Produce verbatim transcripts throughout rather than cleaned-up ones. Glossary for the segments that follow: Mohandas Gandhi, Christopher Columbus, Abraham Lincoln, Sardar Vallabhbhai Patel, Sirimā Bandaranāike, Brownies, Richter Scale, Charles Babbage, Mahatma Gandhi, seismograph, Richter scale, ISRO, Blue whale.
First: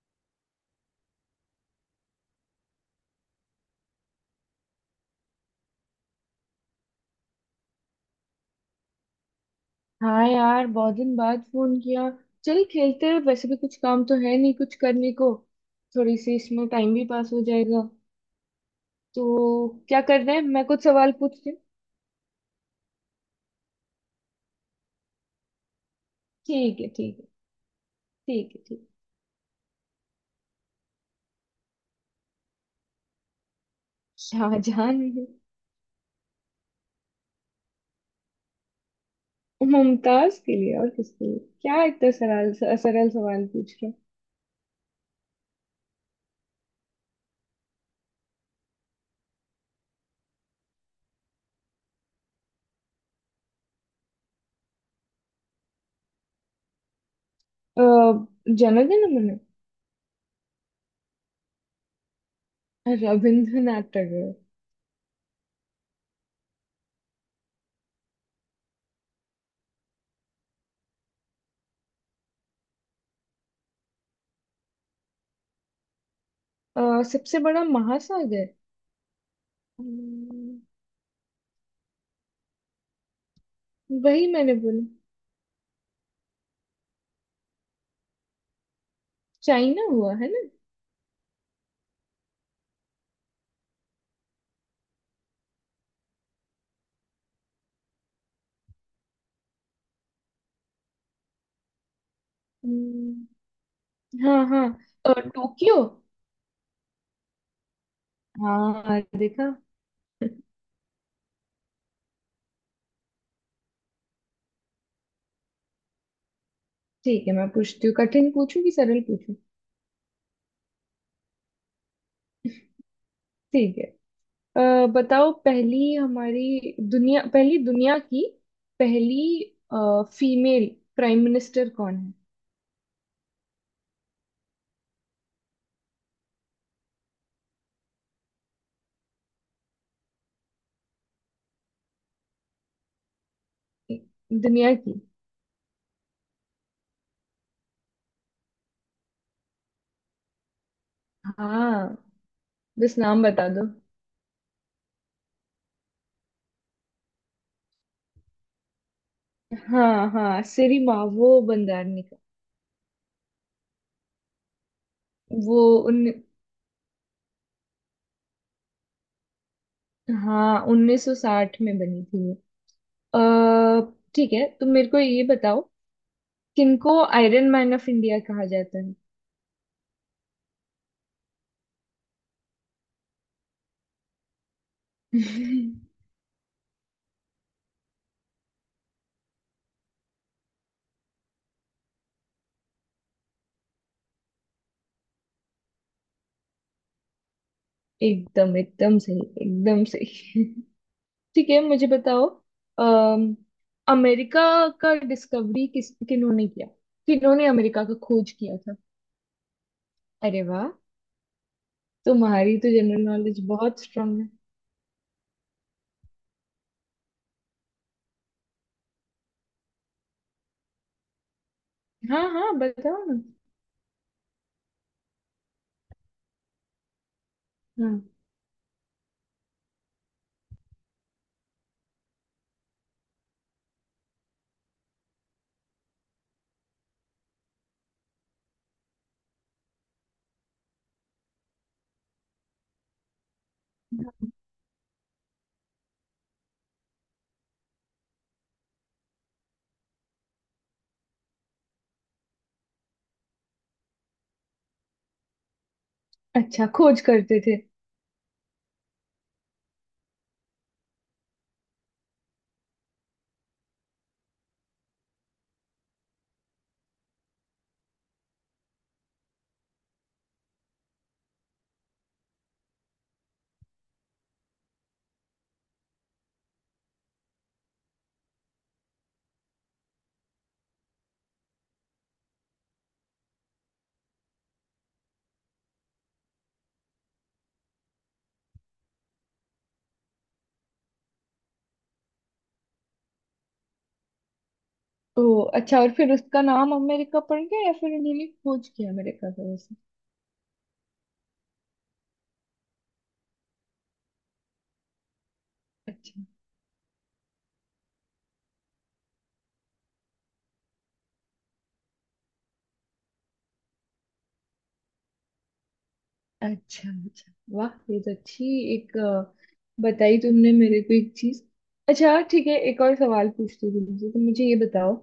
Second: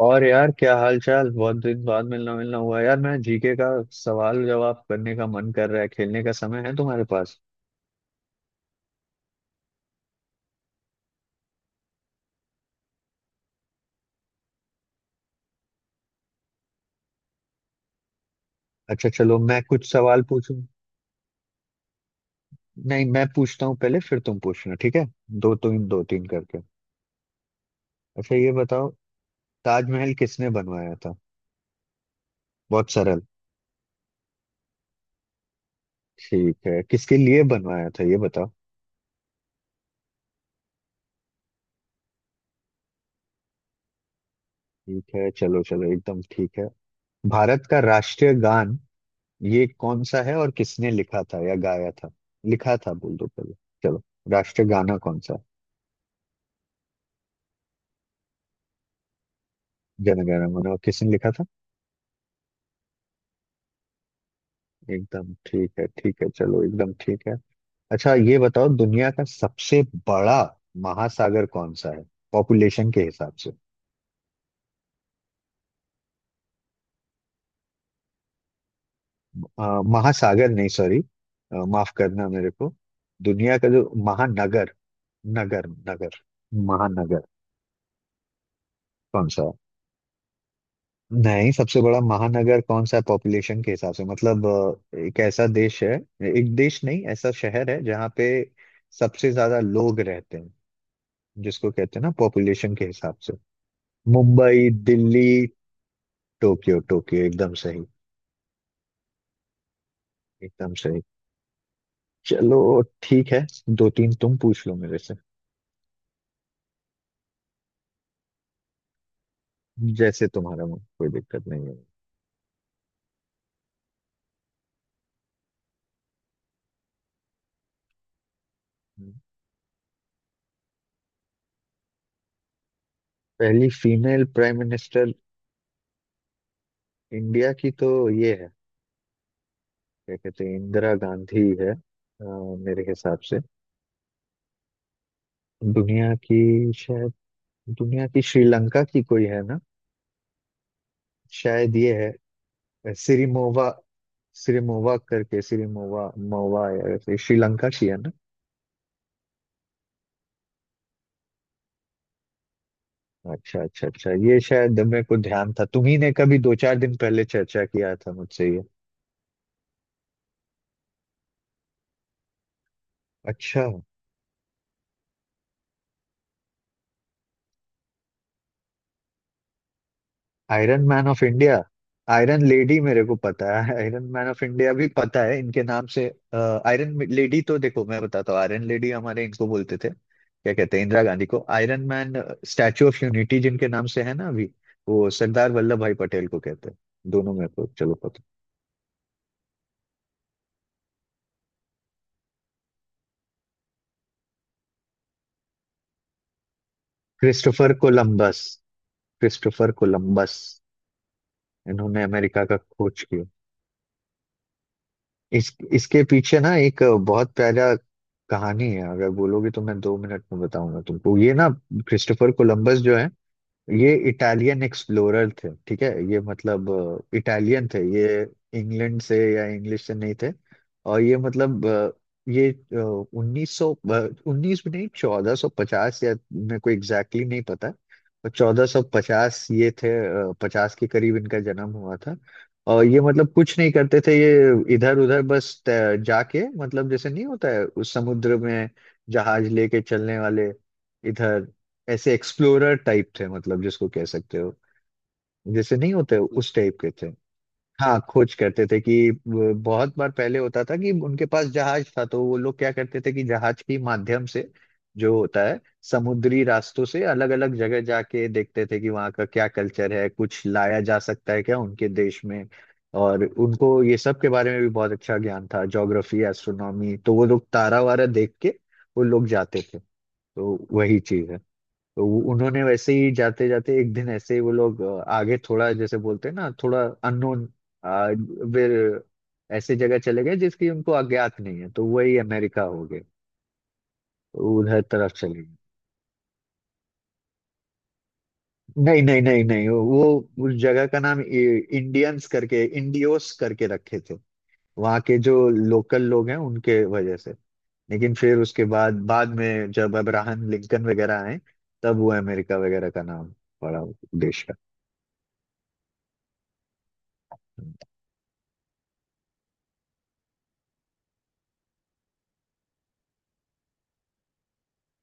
और यार, क्या हाल चाल। बहुत दिन बाद मिलना मिलना हुआ यार। मैं जीके का सवाल जवाब करने का मन कर रहा है, खेलने का समय है तुम्हारे पास? हाँ यार, बहुत दिन बाद फोन किया। चल खेलते हैं, वैसे भी कुछ काम तो है नहीं कुछ करने को। थोड़ी सी इसमें टाइम भी पास हो जाएगा। अच्छा चलो, मैं तो कुछ क्या कर सवाल रहे हैं, पूछूं। मैं कुछ सवाल पूछती हूँ। नहीं, मैं पूछता हूँ पहले, फिर तुम पूछना, ठीक है? दो तीन दो तीन करके। ठीक है ठीक है अच्छा ये ठीक है ठीक। बताओ, ताजमहल किसने बनवाया था? बहुत सरल। शाहजहान। ठीक है, किसके लिए बनवाया था ये बताओ। मुमताज के लिए। और किसके लिए? क्या इतना सरल सरल सवाल पूछ रहे ठीक है, चलो चलो, एकदम ठीक है। भारत का राष्ट्रीय गान ये कौन सा है, और किसने लिखा था या गाया था? लिखा था बोल दो पहले। चलो। राष्ट्रीय गाना कौन सा है? हो? अ, जन्मदिन मैंने। जन गण मन, और किसने लिखा था? रविंद्रनाथ टैगोर। एकदम ठीक है, ठीक है, चलो, एकदम ठीक है। अच्छा ये बताओ, दुनिया का सबसे बड़ा महासागर कौन सा है, पॉपुलेशन के हिसाब से? अ, सबसे बड़ा महासागर। अ, महासागर अम्म, नहीं, सॉरी, माफ करना मेरे को। दुनिया का जो वही मैंने महानगर, बोला। नगर नगर, महानगर कौन सा है? चाइना हुआ है ना। नहीं, सबसे बड़ा महानगर कौन सा, पॉपुलेशन के हिसाब से, मतलब अ, एक ऐसा देश है, एक देश नहीं, ऐसा शहर है जहाँ पे सबसे ज्यादा लोग रहते हैं, जिसको कहते हैं ना, पॉपुलेशन के हिसाब हम्म। से। हाँ, हाँ। मुंबई, अ, दिल्ली। टोक्यो। टोक्यो, टोक्यो, एकदम सही। हाँ, देखा। एकदम सही, चलो ठीक है। दो तीन तुम पूछ लो मेरे से। ठीक है, मैं पूछती हूँ। कठिन पूछूं कि सरल पूछूं? जैसे तुम्हारा मन, कोई दिक्कत नहीं है। ठीक है। अ, बताओ, पहली हमारी दुनिया पहली दुनिया की पहली फीमेल प्राइम मिनिस्टर कौन पहली फीमेल प्राइम मिनिस्टर, इंडिया की तो ये है, क्या कहते हैं, इंदिरा गांधी है, अ, मेरे हिसाब से। है दुनिया की? दुनिया की शायद, दुनिया की, श्रीलंका की कोई है ना, शायद ये हाँ, है। बस नाम बता दो। सिरिमोवा। सिरिमोवा करके, सिरिमोवा मोवा, या ऐसे, श्रीलंका की है ना। हाँ हाँ, सिरिमा वो बंदारनी का। अच्छा अच्छा अच्छा, ये शायद मेरे को ध्यान वो था, तुम्ही उन ने कभी दो चार दिन पहले चर्चा किया था मुझसे ये। हाँ, उन्नीस सौ साठ में बनी थी ये। अच्छा। अ, ठीक है, तो मेरे को ये बताओ, किनको आयरन मैन ऑफ इंडिया कहा जाता है? Iron man of India. Iron lady मेरे को पता है, आयरन मैन ऑफ इंडिया भी पता है, इनके नाम से। आयरन लेडी तो देखो मैं बताता हूँ, आयरन लेडी हमारे, इनको बोलते थे, क्या कहते हैं, इंदिरा गांधी को। Iron man, statue of unity जिनके नाम से है ना अभी, वो सरदार वल्लभ भाई पटेल को कहते हैं। दोनों मेरे को चलो पता। एकदम, एकदम सही, एकदम सही। ठीक है, मुझे बताओ, अम, अमेरिका का डिस्कवरी किस किन्होंने किया? किन्होंने क्रिस्टोफर अमेरिका का खोज कोलंबस। किया था? Christopher Columbus. अरे वाह! इन्होंने अमेरिका का तुम्हारी तो जनरल खोज किया। नॉलेज बहुत स्ट्रांग है। इस इसके पीछे ना एक बहुत प्यारा कहानी है, अगर बोलोगे तो मैं दो मिनट में बताऊंगा तुमको ये ना। हाँ क्रिस्टोफर हाँ, कोलंबस जो बताओ है, ना। ये इटालियन एक्सप्लोरर थे, ठीक है, ये मतलब इटालियन थे ये। हाँ। इंग्लैंड से, या इंग्लिश से नहीं थे। और ये मतलब अ, ये उन्नीस सौ, उन्नीस भी नहीं, चौदह सौ पचास, या मेरे को एग्जैक्टली नहीं पता, पर चौदह सौ पचास ये थे, पचास के करीब इनका जन्म हुआ था। और ये मतलब कुछ नहीं करते थे ये, इधर उधर बस तै- जाके, मतलब जैसे नहीं होता है उस समुद्र में जहाज लेके चलने वाले, इधर, ऐसे एक्सप्लोरर टाइप थे, मतलब जिसको कह सकते हो, जैसे नहीं होते उस अच्छा, टाइप के खोज थे। करते थे। हाँ, खोज करते थे, कि वो बहुत बार पहले होता था कि उनके पास जहाज था, तो वो लोग क्या करते थे कि जहाज के माध्यम से जो होता है, समुद्री रास्तों से अलग अलग जगह जाके देखते थे कि वहाँ का क्या कल्चर है, कुछ लाया जा सकता है क्या उनके देश में। और उनको ये सब के बारे में भी बहुत अच्छा ज्ञान था, ज्योग्राफी, एस्ट्रोनॉमी, तो वो लोग तारा वारा देख के वो लोग जाते थे। तो वही चीज है। तो वो- उन्होंने वैसे ही जाते जाते एक दिन ऐसे ही वो लोग अ, आगे थोड़ा, जैसे बोलते हैं ना, थोड़ा अननोन, फिर ऐसे जगह चले गए जिसकी उनको अज्ञात नहीं है, तो वही अमेरिका हो गए, तो उधर तरफ तो चले गए। अच्छा, और फिर उसका नाम अमेरिका पड़ गया या फिर उन्होंने खोज किया नहीं नहीं अमेरिका का नहीं नहीं, वैसे? वो उस जगह का नाम इ- इंडियंस करके, इंडियोस करके रखे थे, वहाँ के जो लोकल अच्छा, लोग हैं उनके वजह से। लेकिन फिर उसके बाद बाद में जब अब्राहम लिंकन वगैरह आए, तब वो अमेरिका वगैरह का नाम पड़ा उस देश अच्छा, अच्छा। वाह, ये तो अच्छी एक अ, बताई तुमने मेरे को एक चीज। अच्छा हाँ, ठीक है, एक और सवाल पूछती हूँ तुमसे, तो मुझे ये बताओ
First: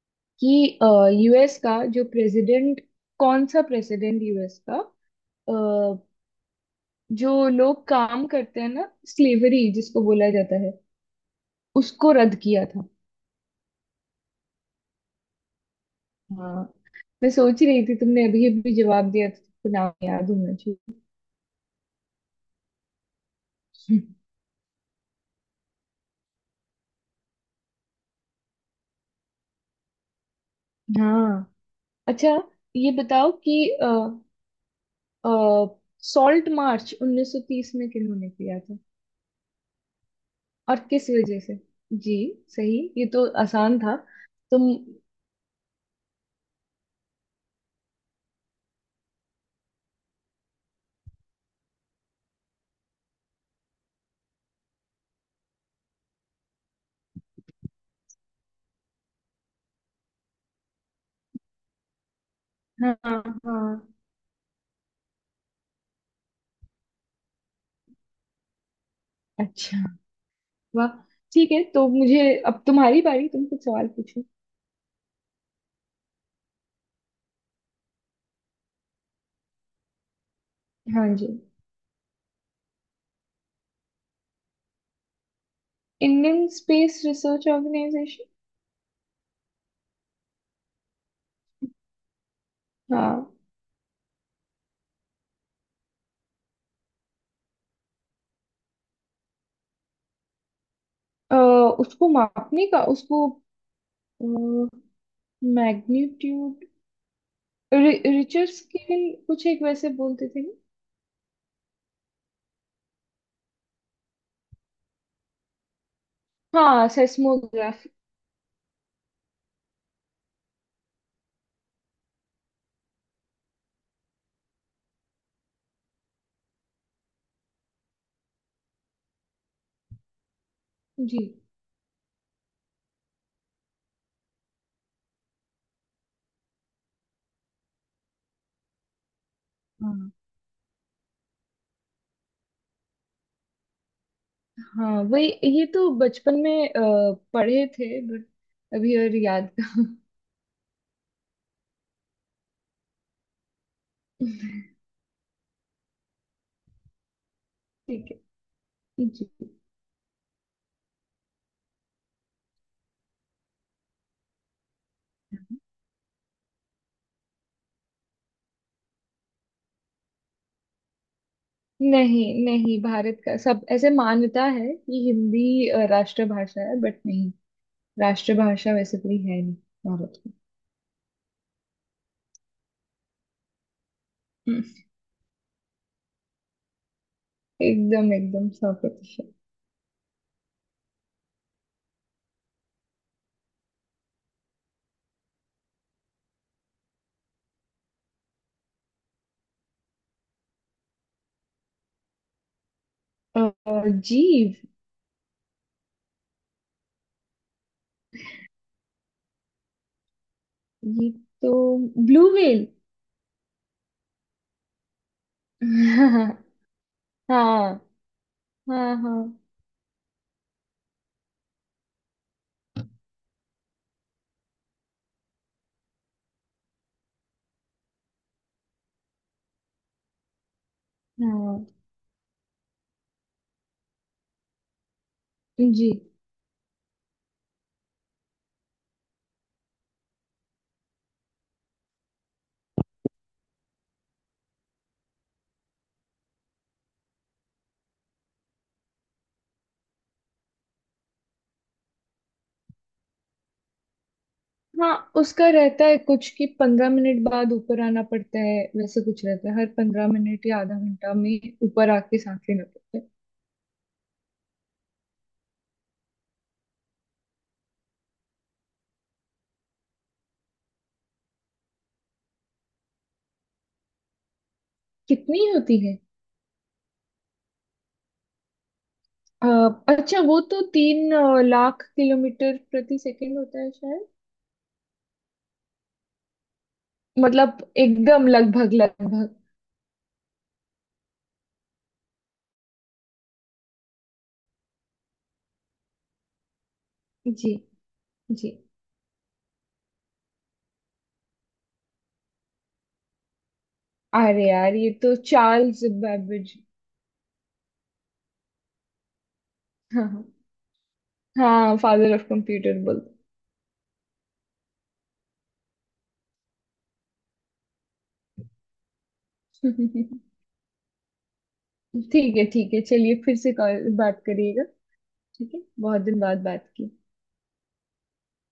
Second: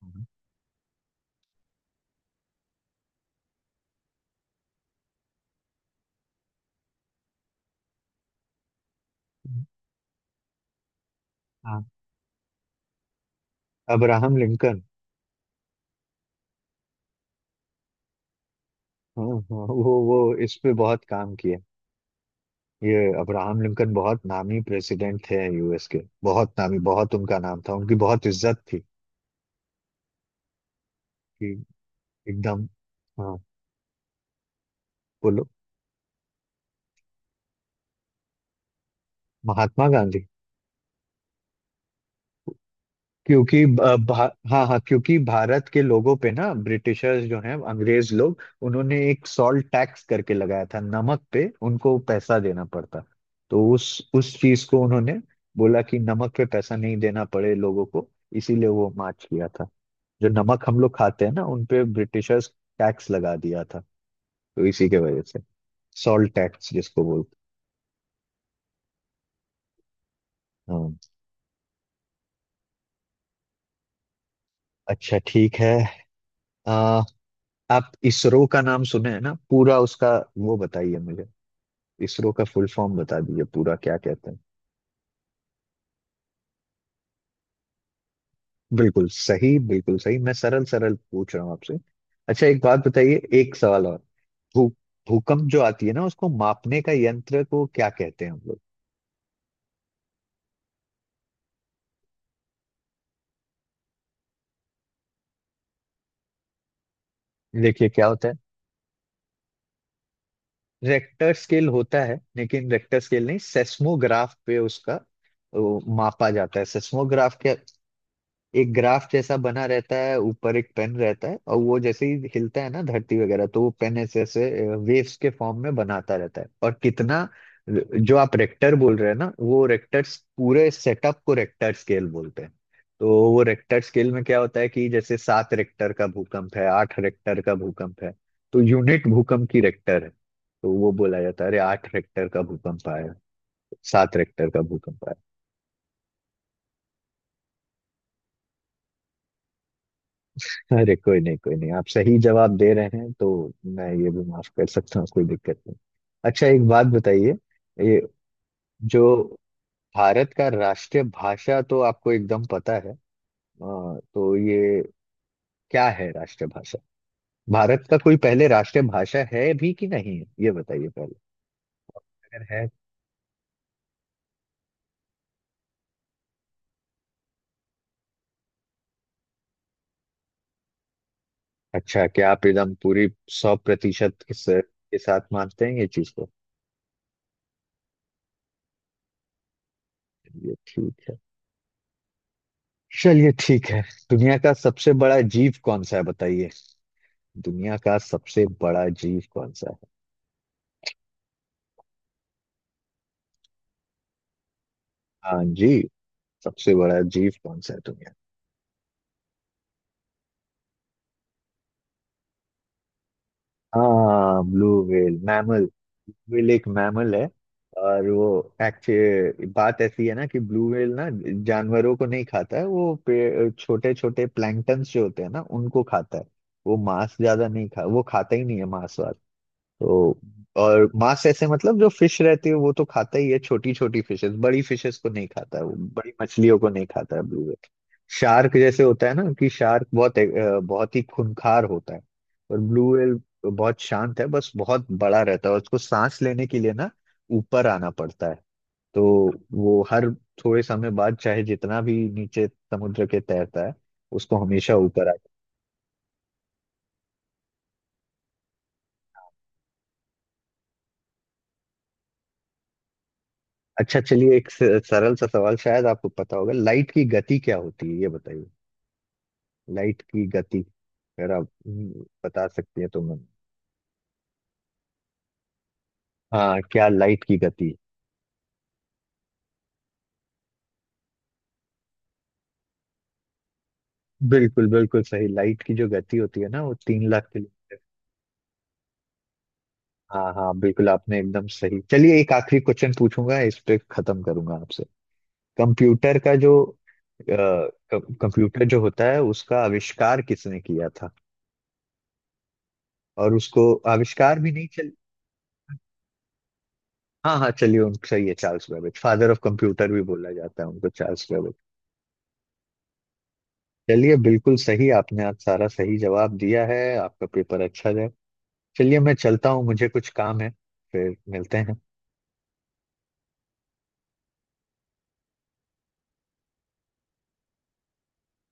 का। कि यूएस का जो प्रेसिडेंट कौन सा प्रेसिडेंट यूएस का, अ, जो लोग काम करते हैं ना स्लेवरी जिसको बोला जाता है, हाँ। उसको रद्द किया था? Abraham Lincoln. हाँ, मैं सोच रही थी, तुमने अभी अभी जवाब हाँ दिया था हाँ, तो नाम वो वो याद होना इस पे चाहिए। बहुत काम किया। ये अब्राहम लिंकन बहुत नामी प्रेसिडेंट थे यूएस के, बहुत नामी, बहुत उनका नाम था, उनकी बहुत इज्जत थी, हाँ। कि अच्छा, एकदम। ये बताओ हाँ, कि अ, बोलो। सॉल्ट मार्च उन्नीस सौ तीस में किन्होंने किया था महात्मा गांधी। और किस वजह से? जी। सही, ये तो क्योंकि आसान था। ब- भा, हाँ तुम। हाँ, क्योंकि भारत के लोगों पे ना ब्रिटिशर्स जो हैं, अंग्रेज लोग, उन्होंने एक सॉल्ट टैक्स करके लगाया था, नमक पे उनको पैसा देना पड़ता। तो उस उस चीज को उन्होंने बोला कि नमक पे पैसा नहीं देना पड़े लोगों को, इसीलिए वो मार्च किया था। जो नमक हम लोग खाते हैं ना, उन पे ब्रिटिशर्स हाँ, टैक्स लगा हाँ। दिया था, तो इसी के वजह से, सॉल्ट टैक्स जिसको बोलते अच्छा, हैं, वाह। हाँ। ठीक है, तो मुझे, अब तुम्हारी बारी, तुम कुछ सवाल पूछो। अच्छा, ठीक है। आ, आप इसरो का नाम सुने हैं ना पूरा उसका, वो बताइए हाँ मुझे। जी। इसरो का फुल फॉर्म बता दीजिए पूरा, क्या कहते हैं। Indian space research organisation. बिल्कुल सही, बिल्कुल सही, मैं सरल सरल पूछ रहा हूँ आपसे। अच्छा एक बात बताइए, हाँ। एक सवाल और। भू भूकंप जो आती है ना, उसको मापने का यंत्र को क्या कहते हैं हम लोग? अ, उसको मापने का, उसको मैग्नीट्यूड, देखिए क्या होता है, रिचर्ड स्केल, कुछ एक वैसे बोलते थे रेक्टर स्केल होता है, लेकिन रेक्टर स्केल नहीं, सेस्मोग्राफ पे उसका वो मापा जाता ना। है। हाँ, सेस्मोग्राफ क्या, सेस्मोग्राफ। एक ग्राफ जैसा बना रहता है, ऊपर एक पेन रहता है, और वो जैसे ही हिलता है ना धरती वगैरह, तो वो पेन ऐसे ऐसे वेव्स के फॉर्म में बनाता रहता है, और कितना जो आप रेक्टर बोल रहे हैं ना, वो रेक्टर्स, पूरे जी। सेटअप को रेक्टर स्केल बोलते हैं। तो वो रेक्टर स्केल में क्या होता है कि जैसे सात रेक्टर का भूकंप है, आठ रेक्टर का भूकंप है, तो यूनिट भूकंप की रेक्टर है, हाँ तो वो बोला जाता है अरे आठ रेक्टर का भूकंप आया, सात रेक्टर का हाँ, भूकंप आया। वही। ये तो बचपन में अ, पढ़े थे, बट अभी और याद। अरे कोई नहीं, कोई नहीं, आप सही जवाब दे रहे हैं तो मैं ये भी माफ कर सकता हूँ, कोई दिक्कत नहीं। अच्छा एक बात बताइए, ये ठीक है। जो जी, भारत का राष्ट्रीय भाषा, तो आपको एकदम पता है, अ, तो ये क्या है राष्ट्रीय भाषा? भारत का कोई पहले राष्ट्रीय भाषा है भी कि नहीं है, ये बताइए पहले, नहीं अगर है। नहीं, भारत का सब ऐसे मान्यता है कि हिंदी अ, राष्ट्रभाषा है, बट नहीं, राष्ट्रभाषा वैसे कोई है नहीं भारत की। अच्छा, क्या आप एकदम पूरी सौ प्रतिशत इस हम्म। के साथ मानते हैं ये चीज को? एकदम, एकदम सौ प्रतिशत। ये ठीक है, चलिए ठीक है। दुनिया का सबसे बड़ा जीव कौन सा है बताइए। दुनिया का सबसे बड़ा जीव कौन सा है? और जीव? हाँ जी, सबसे बड़ा जीव कौन सा है दुनिया? ये तो ब्लू व्हेल। हाँ blue whale, mammal, blue whale एक मैमल है। हाँ और वो, हाँ हाँ। हाँ एक्चुअली बात ऐसी है ना कि ब्लू व्हेल ना जानवरों को नहीं खाता है, वो पे छोटे छोटे प्लैंक्टन्स जो होते हैं ना, उनको खाता है। वो मांस ज्यादा नहीं खा, वो खाता ही नहीं है मांस, तो। और मांस ऐसे हाँ। मतलब जो फिश रहती है, वो तो खाता ही है, छोटी छोटी फिशेस, बड़ी फिशेस को नहीं खाता है, वो जी। बड़ी मछलियों को नहीं खाता है, ब्लू व्हेल। शार्क जैसे होता है ना, कि शार्क बहुत अ, बहुत ही खूंखार होता है, और ब्लू व्हेल बहुत शांत है, बस बहुत बड़ा रहता है, और उसको सांस लेने के लिए ना ऊपर आना पड़ता है। तो वो हर थोड़े समय बाद, चाहे जितना भी नीचे समुद्र के तैरता है, उसको हमेशा हाँ, ऊपर। उसका रहता है कुछ कि पंद्रह मिनट बाद ऊपर आना पड़ता है, वैसे कुछ रहता है, हर पंद्रह मिनट या आधा घंटा में ऊपर आके सांस लेना पड़ता है। अच्छा चलिए, एक स- सरल सा सवाल, शायद आपको पता होगा, लाइट की गति क्या होती है ये बताइए। लाइट की गति, अगर आप हम्म, बता सकती है तो मैं। कितनी होती है? हाँ, क्या लाइट की गति? अ, अच्छा, वो तो तीन अ, लाख किलोमीटर प्रति सेकंड होता है शायद। बिल्कुल बिल्कुल सही, लाइट की जो गति होती है ना, वो तीन लाख किलो। मतलब, एकदम, लगभग लगभग। हाँ हाँ बिल्कुल, आपने एकदम सही। चलिए एक आखिरी क्वेश्चन पूछूंगा, इस पे खत्म करूंगा आपसे। कंप्यूटर का जो अ, जी। क- जी, कंप्यूटर जो होता है, उसका आविष्कार किसने किया था, और उसको आविष्कार अरे भी नहीं। यार, ये तो चार्ल्स बैबेज। हाँ हाँ चलिए, उनको सही है, Charles Babbage, father of computer भी हाँ हाँ। बोला जाता है उनको, चार्ल्स बेबेज। हाँ, फादर ऑफ कंप्यूटर बोलते चलिए बिल्कुल सही, आपने आज सारा सही जवाब दिया है, आपका पेपर अच्छा जाए। चलिए मैं चलता हूँ, मुझे कुछ हैं। काम है। फिर मिलते हैं। ठीक है, ठीक है, चलिए, फिर से कॉल बात करिएगा। ठीक है, बहुत दिन बाद बात की।